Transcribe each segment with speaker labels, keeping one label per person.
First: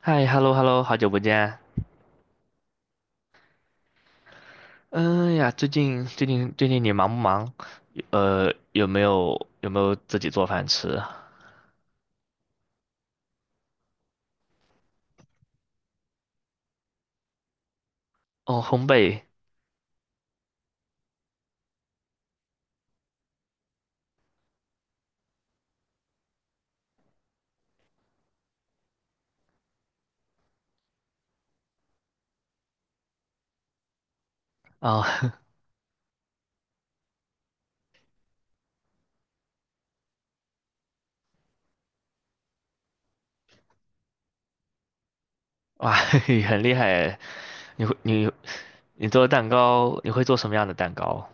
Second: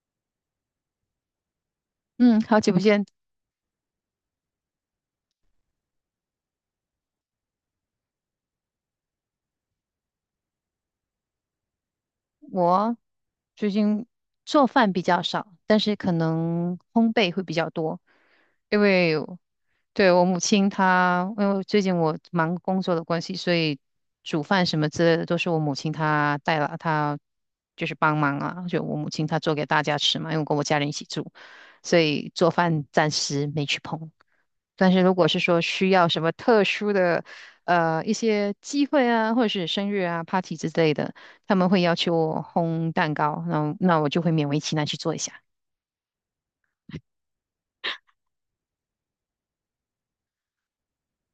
Speaker 1: 嗨，hello hello，好久不见。
Speaker 2: 嗯，好久不见。
Speaker 1: 嗯呀，最近你忙不忙？有没有自己做饭吃？
Speaker 2: 我最近做饭比较少，但是可能烘焙会比较多，
Speaker 1: 哦，
Speaker 2: 因
Speaker 1: 烘
Speaker 2: 为
Speaker 1: 焙
Speaker 2: 对我母亲她，因为最近我忙工作的关系，所以煮饭什么之类的都是我母亲她带了，她就是帮忙啊，就我母亲她做给大家吃嘛，因为我跟我家人一起住，所以做饭暂时没去碰。但是
Speaker 1: 啊，
Speaker 2: 如果是 说需要什么特殊的，一些机会啊，或者是生日啊、party 之类的，他们会要求我烘蛋糕，那我就会勉为其难去做一下。
Speaker 1: 哇，很厉害。你会你你做蛋糕，你会做什么样的蛋糕？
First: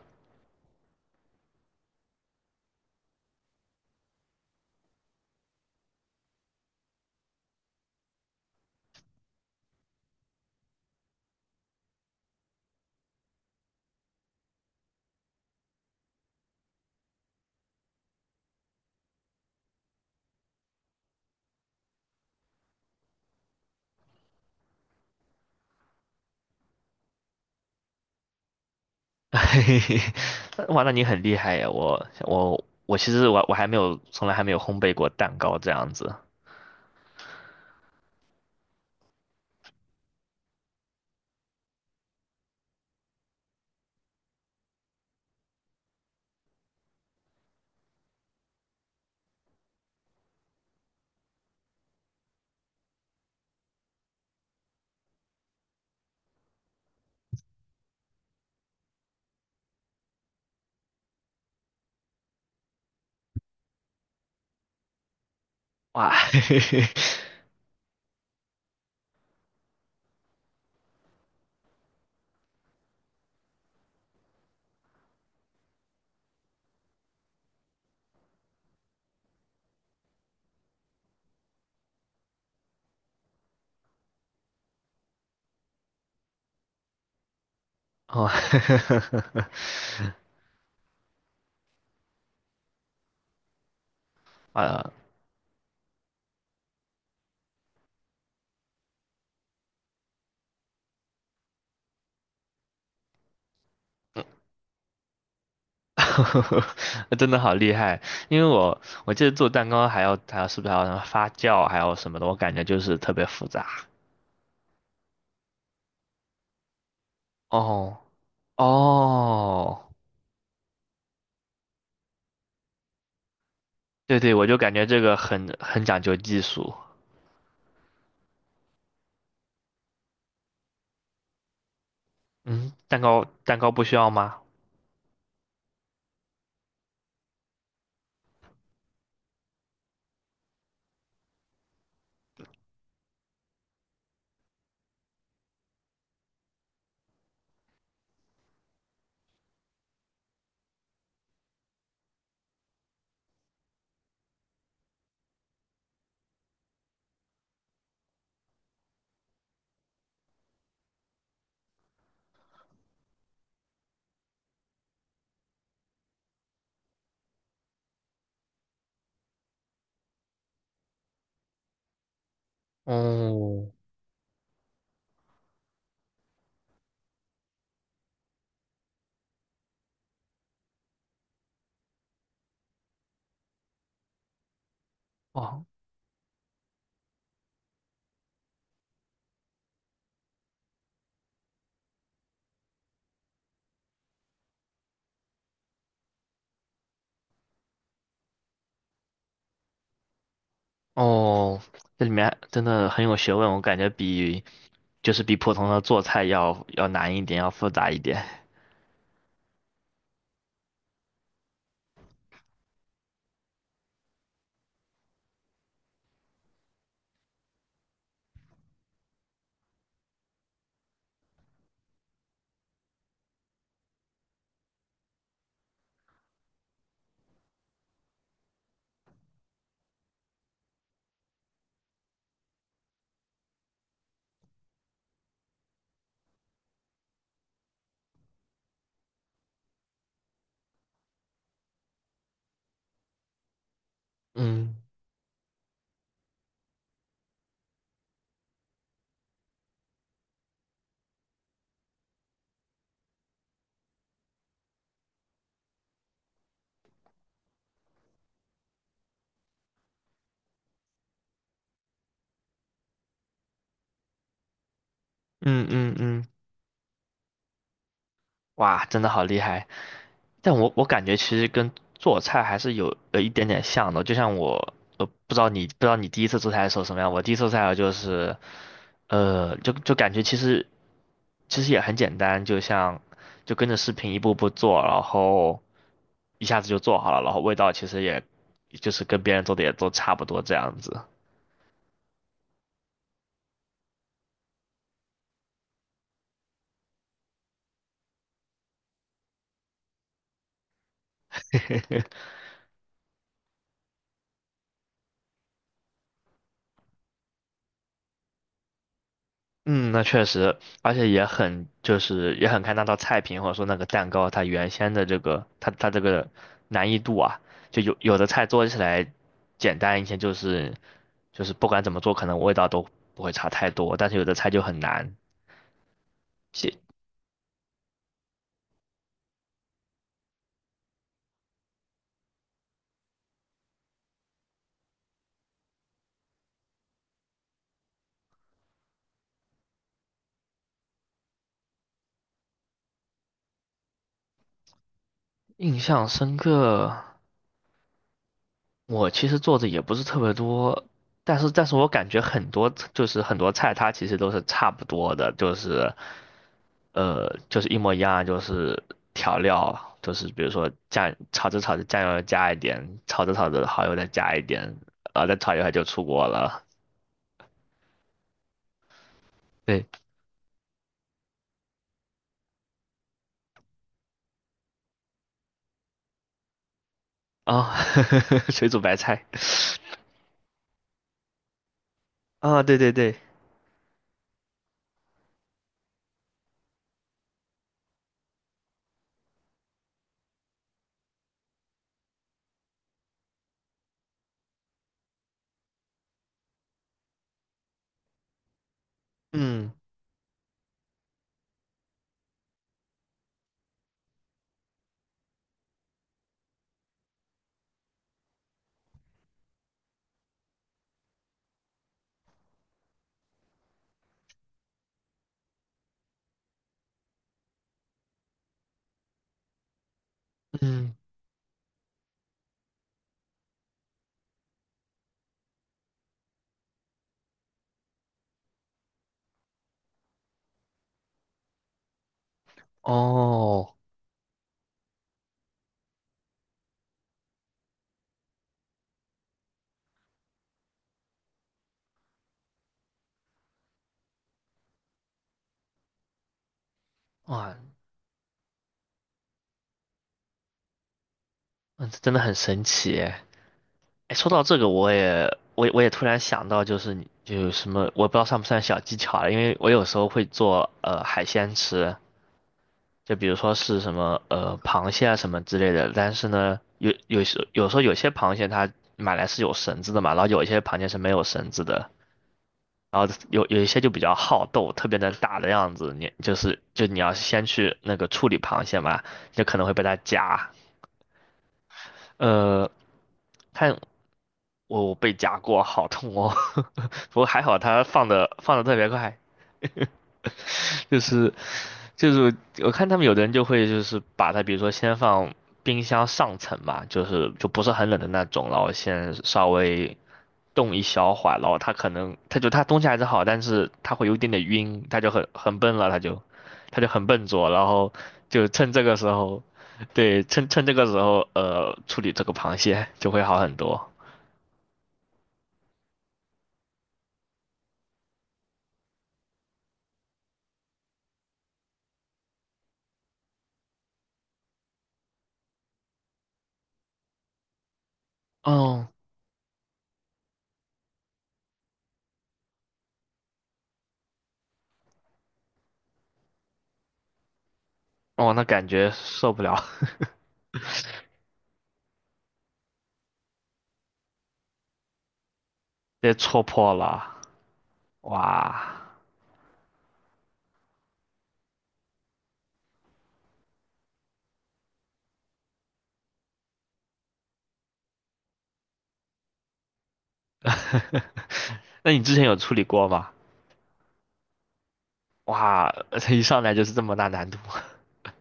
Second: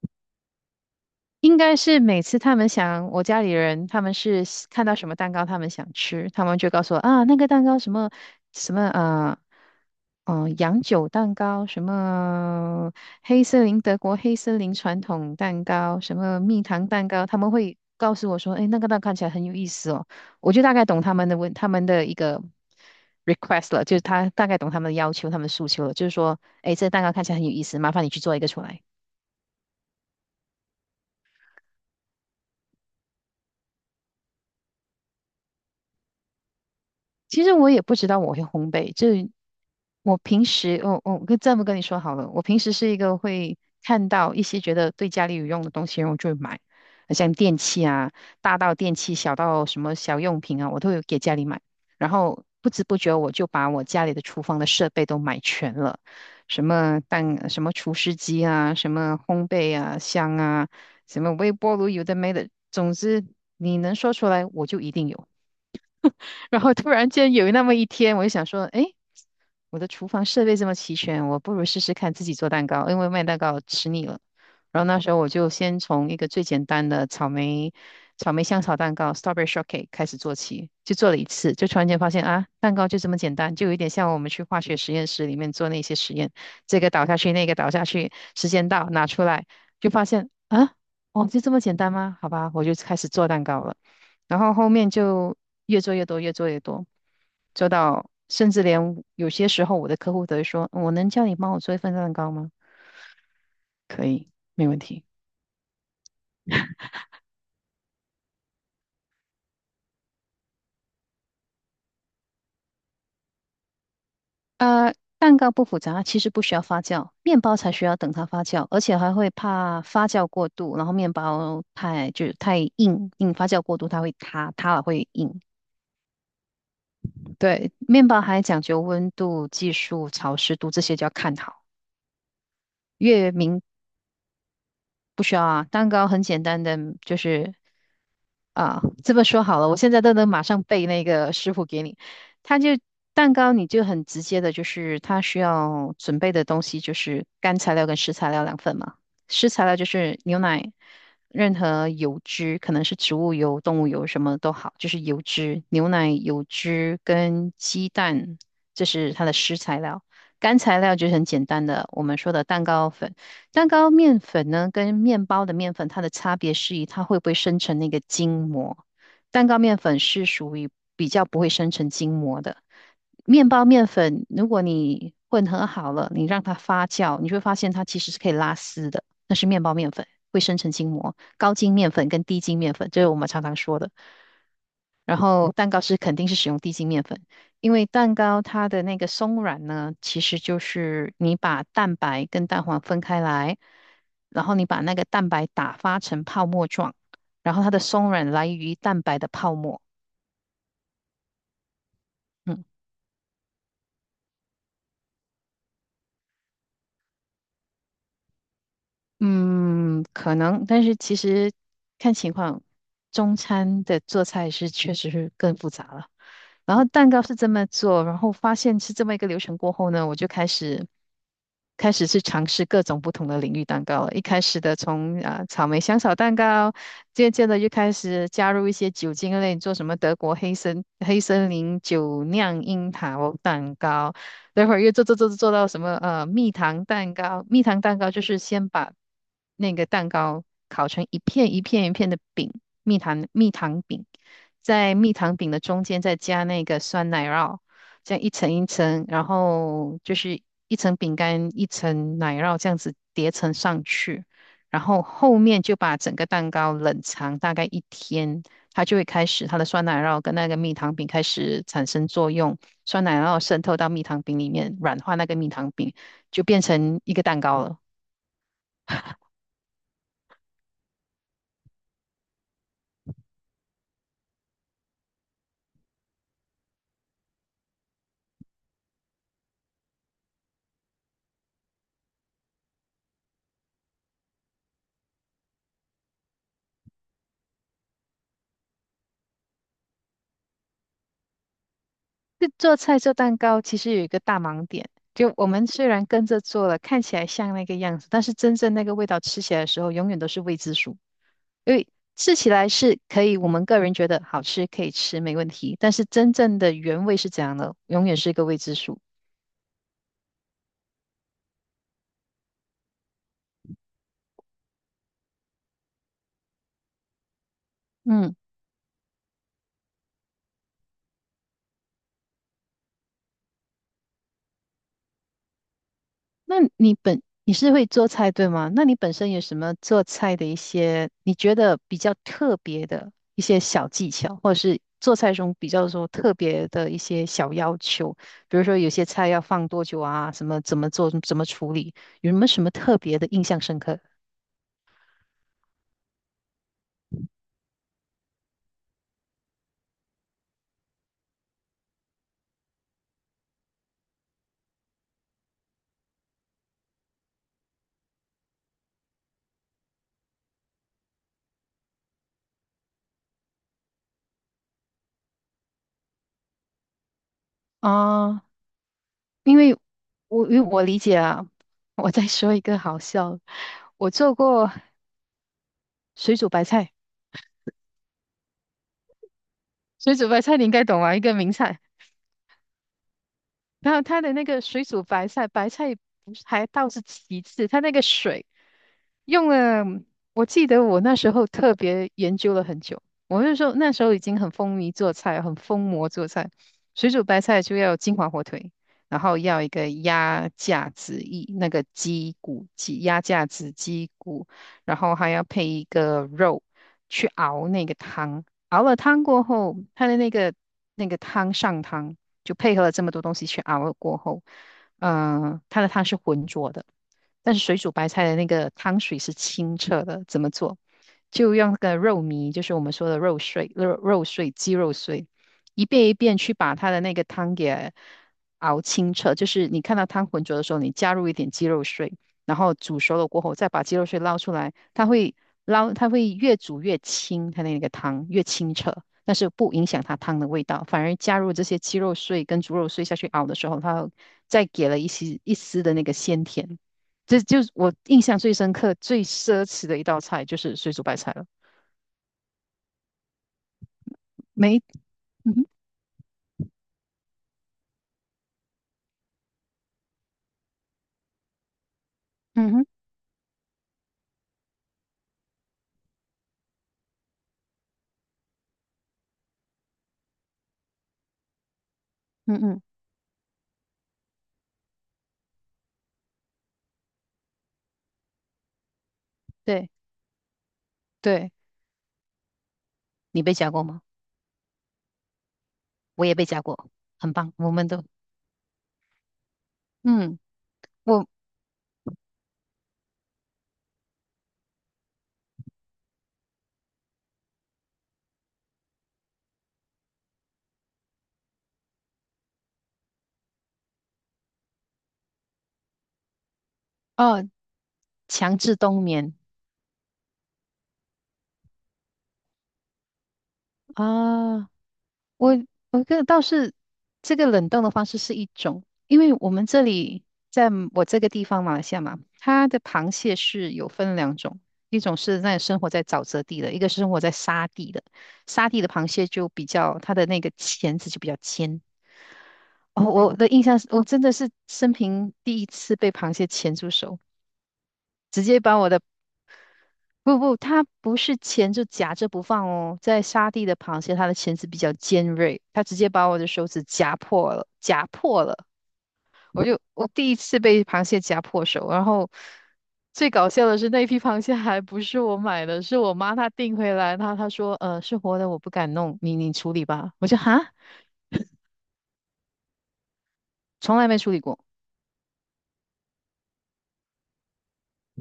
Speaker 2: 应该是每次他们想，我家里人他们是喜看到什么蛋糕他们想吃，他们就告诉我啊，那个蛋糕什么什么啊，洋酒蛋糕，什么黑森林德国黑森林传统蛋糕，什么蜜糖蛋糕，他们会告诉我说，哎，那个蛋看起来很有意思哦，我就大概懂他们的问他们的一个 request 了，就是他大概懂他们的要求，他们的诉求了，就是说，哎，这个蛋糕看起来很有意思，麻烦你去做一个出来。
Speaker 1: 嘿嘿嘿，哇，那你很厉害呀！我其实我还没有从来还没有烘焙过蛋糕这样子。
Speaker 2: 其实我也不知道我会烘焙，这我平时，我跟这么跟你说好了，我平时是一个会看到一些觉得对家里有用的东西，然后我就会买，像电器啊，大到电器，小到什么小用品啊，我都有给家里买。然后不知不觉我就把我家里的厨房的设备都买全了，什么蛋，什么厨师机啊，什么烘焙啊，箱啊，什么微波炉，有的没的，总之你能说出来，我就一定有。
Speaker 1: 哇，嘿嘿
Speaker 2: 然后
Speaker 1: 嘿，
Speaker 2: 突然间有那么一天，我就想说，哎，我的厨房设备这么齐全，我不如试试看自己做蛋糕，因为卖蛋糕吃腻了。然后那时候我就先从一个最简单的草莓草莓香草蛋糕 （strawberry shortcake） 开始做起，就做了一次，就突然间发现啊，蛋糕就这么简单，就有一点像我们去化学实验室里面做那些实验，这个倒下去，那个倒下去，
Speaker 1: 哦，
Speaker 2: 时间到拿出来，就发现啊，哦，就这么简单吗？好吧，我就开始做蛋糕了。然后后面
Speaker 1: 啊，
Speaker 2: 就越做越多，越做越多，做到甚至连有些时候我的客户都会说：“我能叫你帮我做一份蛋糕吗？”可以，没问题。
Speaker 1: 真的好厉害，因为我记得做蛋糕还要还要是不是还要什么发酵，还有什么的，我感觉就是特别复杂。
Speaker 2: 蛋糕不复杂，其实不需要发酵，面包才需要
Speaker 1: 哦
Speaker 2: 等它发酵，而且还会怕
Speaker 1: 哦，
Speaker 2: 发酵过度，然后面包太就是太硬，硬发酵过度它会
Speaker 1: 对对，我
Speaker 2: 塌，
Speaker 1: 就感
Speaker 2: 塌了
Speaker 1: 觉这
Speaker 2: 会
Speaker 1: 个
Speaker 2: 硬。
Speaker 1: 很讲究技术。
Speaker 2: 对，面包还讲究温度、技术、潮湿度这些就要看好，
Speaker 1: 嗯，蛋糕
Speaker 2: 越
Speaker 1: 蛋
Speaker 2: 明
Speaker 1: 糕不需要吗？
Speaker 2: 不需要啊，蛋糕很简单的，就是啊，这么说好了，我现在都能马上背那个师傅给你。他就蛋糕，你就很直接的，就是他需要准备的东西就是干材料跟湿材料两份嘛。湿材料就是牛奶，任何油脂，可能是植物油、动物油什么都好，就是油脂、牛奶、油脂跟鸡蛋，这是它的湿材料。干材料就是很简单的，我们说的蛋糕粉。蛋糕面粉呢，跟面包的面粉它的差别是于它会不会生成那个筋膜。蛋糕面粉是属于比较不会生成筋膜的。面包
Speaker 1: 哦
Speaker 2: 面粉，如果你混合好了，你让它发酵，你就会发现它其实是可以拉丝的，那是面包面粉，会生成筋膜。高筋面粉跟低筋面粉，这是我们常常说的。然后
Speaker 1: 哦
Speaker 2: 蛋糕是肯定是使用低筋面粉，因为蛋糕它的那个松软呢，其实就是你把蛋白跟蛋黄分开来，然后你把那个蛋白打发成泡沫状，然后它的松软来源于蛋白的泡沫。
Speaker 1: 哦，这里面真
Speaker 2: 嗯。
Speaker 1: 的很有学问，我感觉比就是比普通的做菜要难一点，要复杂一点。
Speaker 2: 嗯，可能，但是其实看情况，中餐的做菜是确实是更复杂了。然后蛋糕是这么做，然后发现是这么一个流程过后呢，我就开始开始去尝试各种不同的领域蛋糕了。一开始的从啊、草莓香草蛋糕，渐渐的就开始加入一些酒精类，做什么德国黑森黑森林酒酿樱桃蛋糕，待会儿又做到什么蜜糖蛋糕，蜜糖蛋糕就是先把那个蛋糕烤成一片一片一片的饼，蜜糖蜜糖饼，
Speaker 1: 嗯
Speaker 2: 在蜜糖饼的中间再加那个酸奶酪，这样一层一层，然后就是一层饼干一层奶酪这样子叠层上去，然后后面就把整个蛋糕冷藏大概一天，它就会开始它的酸奶酪跟那个蜜糖饼开始产生作用。酸奶，然后渗透到蜜糖饼里面，软化那个蜜
Speaker 1: 嗯
Speaker 2: 糖
Speaker 1: 嗯
Speaker 2: 饼，
Speaker 1: 嗯，
Speaker 2: 就变成一个蛋糕了。
Speaker 1: 哇，真的好厉害。但我感觉其实跟做菜还是有一点点像的，就像我呃不知道你第一次做菜的时候什么样，我第一次做菜就是呃就就感觉其实也很简单，就跟着视频一步步做，然后一下子就做好了，然后味道其实也就是跟别人做的也都差不多这样子。
Speaker 2: 这做菜做蛋糕其实有一个大盲点，就我们虽然跟着做了，看起来像那个样子，但是真正那个味道吃起来的时候，永远都是未知数。因为吃起来是可以，我们个人觉得好吃，可以吃，没问题，但是真正的原味是怎样的，永远是一个未知数。
Speaker 1: 嗯，那确实，而且也很看那道菜品或者说那个蛋糕它原先的这个它这个难易度啊，就有的
Speaker 2: 嗯。
Speaker 1: 菜做起来简单一些，就是不管怎么做，可能味道都不会差太多，但是有的菜就很难。
Speaker 2: 那
Speaker 1: 记
Speaker 2: 你本你是会做菜对吗？那你本身有什么做菜的一些你觉得比较特别的一些小技巧，或者做菜中比较说特别的一些小要求？比如说有些菜要放多久啊，什么怎么做，怎么处理，有没有什么特别的印象深刻？
Speaker 1: 印象深刻，我其实做的也不是特别多，但是我感觉很多菜它其实都是差不多的，就是。就是一模一样，就是调料，就是比如说酱，炒着炒着酱油加一点，炒着炒着蚝油再加一点，啊，再炒一会儿就出锅了。
Speaker 2: 啊，因为
Speaker 1: 对，
Speaker 2: 我因为我理解啊，我再说一个好笑的我做过水煮白菜，
Speaker 1: 啊、水煮白菜
Speaker 2: 水煮白菜你应该懂啊，一个名菜。
Speaker 1: 啊，对对对，
Speaker 2: 然后它的那个水煮白菜，白菜不是还倒是其次，它那个水用了，我记得我那时候特别研究了很久。我那时候那时候已经很风靡做菜，很疯魔做菜。水煮白菜就要金华火腿，然后要一
Speaker 1: 嗯
Speaker 2: 个鸭架子一那个鸡骨鸡鸭架子鸡骨，然后还要配一个肉去熬那个汤。熬了汤过后，它的那个那个汤上汤。就配合了这么多东西去熬了过后，它的汤是浑浊的，但是水煮白菜的那个汤水是清澈的。怎么做？
Speaker 1: 嗯，
Speaker 2: 就用那个肉糜，就是我们说的肉碎、肉肉碎、鸡肉碎，一遍一遍去把它的那个汤给熬清澈。就是你看到汤浑浊的时候，你加入一点鸡肉碎，然后煮熟了过后，再
Speaker 1: 哦，
Speaker 2: 把鸡肉碎捞出来，它会捞，它会越煮越清，它那个汤越清澈。但是不影响它汤的味道，反而加入这些鸡肉碎跟猪肉碎下去熬的时候，它再给了一丝一丝的那个鲜甜。这
Speaker 1: 哇，
Speaker 2: 就是我印象最深刻、最奢侈的一道菜，就是水煮白菜了。
Speaker 1: 嗯这真的很神奇耶！哎，说到这个，
Speaker 2: 没，
Speaker 1: 我也
Speaker 2: 嗯
Speaker 1: 我
Speaker 2: 哼，
Speaker 1: 也我也突然想到，就是你就有什么，我不知道算不算小技巧了，因为我有时候会做海鲜吃。
Speaker 2: 嗯哼，
Speaker 1: 就比如说是什么螃蟹啊什么之类的，但是呢，有时候有些螃蟹它买来是有绳子的嘛，然后有一些螃蟹是没有绳子的，
Speaker 2: 嗯嗯，
Speaker 1: 然后有一些就比较好斗，特别能打的样子，你就是就你要先去那个处理螃蟹嘛，就可能会被
Speaker 2: 对
Speaker 1: 它夹，
Speaker 2: 对，
Speaker 1: 呃，
Speaker 2: 你被夹
Speaker 1: 看
Speaker 2: 过吗？
Speaker 1: 我被夹过，好痛
Speaker 2: 我
Speaker 1: 哦，
Speaker 2: 也被夹过，
Speaker 1: 不过
Speaker 2: 很
Speaker 1: 还
Speaker 2: 棒，
Speaker 1: 好
Speaker 2: 我
Speaker 1: 它
Speaker 2: 们都，
Speaker 1: 放的特别快，
Speaker 2: 嗯，
Speaker 1: 就
Speaker 2: 我
Speaker 1: 是就是我看他们有的人就会就是把它，比如说先放冰箱上层嘛，就是就不是很冷的那种，然后先稍微冻一小会儿，然后它可能它就它东西还是好，但是它会有一点点晕，它就很笨了，它就很笨
Speaker 2: 哦，
Speaker 1: 拙，然后就
Speaker 2: 强
Speaker 1: 趁
Speaker 2: 制
Speaker 1: 这个
Speaker 2: 冬
Speaker 1: 时
Speaker 2: 眠
Speaker 1: 候，对，趁这个时候处理这个螃蟹就会好很多。
Speaker 2: 啊。我我个倒是这个冷冻的方式是一种，因为我们这里在我这个地方马来西亚嘛，它的螃蟹是有分两种，一种是那生活在沼泽地的，一个是生活在沙地的。沙地
Speaker 1: 哦
Speaker 2: 的螃蟹就比较它的那个钳子就比较尖。哦，我的印象是我真的是生平第一次被螃蟹钳住手，
Speaker 1: 哦，
Speaker 2: 直
Speaker 1: 那
Speaker 2: 接
Speaker 1: 感
Speaker 2: 把我
Speaker 1: 觉
Speaker 2: 的
Speaker 1: 受不了，
Speaker 2: 不不，它不是钳就夹着不放哦，在沙地的螃蟹，它的钳子比较尖锐，它直 接
Speaker 1: 被
Speaker 2: 把我
Speaker 1: 戳
Speaker 2: 的手
Speaker 1: 破
Speaker 2: 指
Speaker 1: 了，
Speaker 2: 夹破了，夹破了。
Speaker 1: 哇！
Speaker 2: 我就我第一次被螃蟹夹破手，然后最搞笑的是那批螃蟹还不是我买的，是我妈她订回来，她说是活的，我不敢弄，你你处理吧。我就哈，
Speaker 1: 那你之前有处理过吗？
Speaker 2: 从来没处理过。
Speaker 1: 哇，一上来就是这么大难度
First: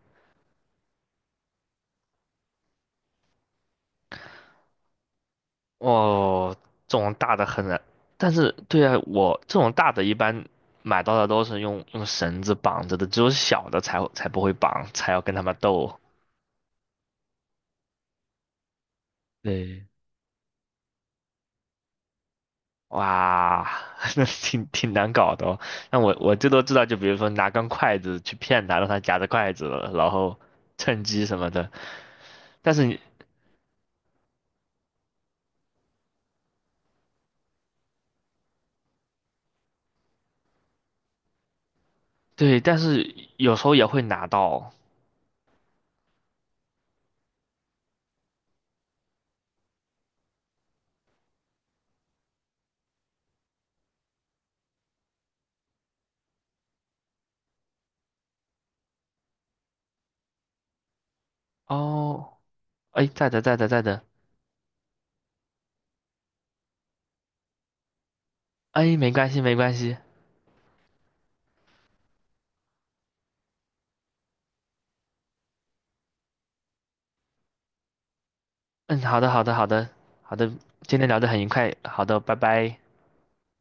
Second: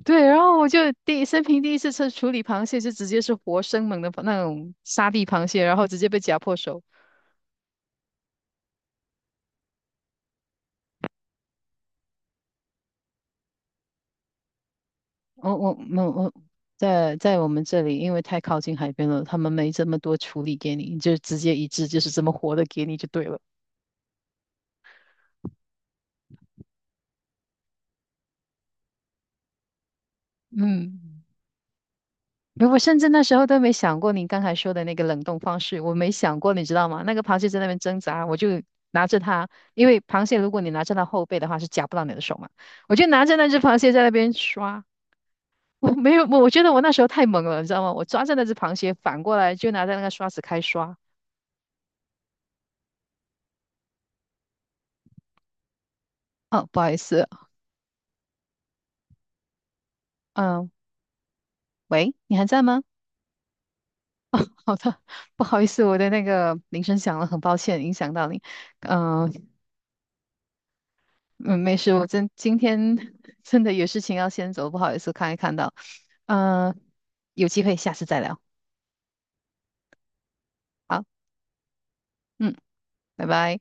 Speaker 2: 对，然后我就第生平第一次处处理螃蟹，就直接是活生猛的那种沙地螃蟹，然后直接被夹
Speaker 1: 哦，
Speaker 2: 破手。
Speaker 1: 这种大的很难。但是，对啊，我这种大的一般买到的都是用绳子绑着的，只有小的才不会绑，才要跟他们
Speaker 2: 我我
Speaker 1: 斗。
Speaker 2: 我我在在我们这里，因为太靠近海边了，他们没这
Speaker 1: 对，
Speaker 2: 么多处理给你，就直接一只就是这么活的给你就对了。
Speaker 1: 哇，那挺难搞的哦。那我最多知道，就比如说拿根筷子去骗他，让他夹着筷子，然后
Speaker 2: 嗯，
Speaker 1: 趁机什么的。但
Speaker 2: 我
Speaker 1: 是
Speaker 2: 甚
Speaker 1: 你
Speaker 2: 至那时候都没想过你刚才说的那个冷冻方式，我没想过，你知道吗？那个螃蟹在那边挣扎，我就拿着它，因为螃蟹如果你拿着它后背的话是夹不到你的手嘛，
Speaker 1: 对，但
Speaker 2: 我
Speaker 1: 是
Speaker 2: 就拿着那
Speaker 1: 有
Speaker 2: 只
Speaker 1: 时候
Speaker 2: 螃
Speaker 1: 也
Speaker 2: 蟹
Speaker 1: 会
Speaker 2: 在那
Speaker 1: 拿
Speaker 2: 边
Speaker 1: 到
Speaker 2: 刷，我没有，我我觉得我那时候太猛了，你知道吗？我抓着那只螃蟹反过来就拿着那个刷子开刷。哦，不好意思，嗯，喂，
Speaker 1: 哦。
Speaker 2: 你还在吗？
Speaker 1: 哎，在的在的在的，
Speaker 2: 好的，不好意思，我的那个铃声响了，很抱歉影响到你。
Speaker 1: 哎，没
Speaker 2: 呃
Speaker 1: 关系没关系。
Speaker 2: 嗯、没事，我真今天 真的有事情要先走，不好意思，看一看到。呃，有机会下次再聊。
Speaker 1: 嗯，好的，好的，好的，好的，今
Speaker 2: 好，
Speaker 1: 天聊得很愉快，好的，拜
Speaker 2: 嗯，
Speaker 1: 拜。
Speaker 2: 拜拜。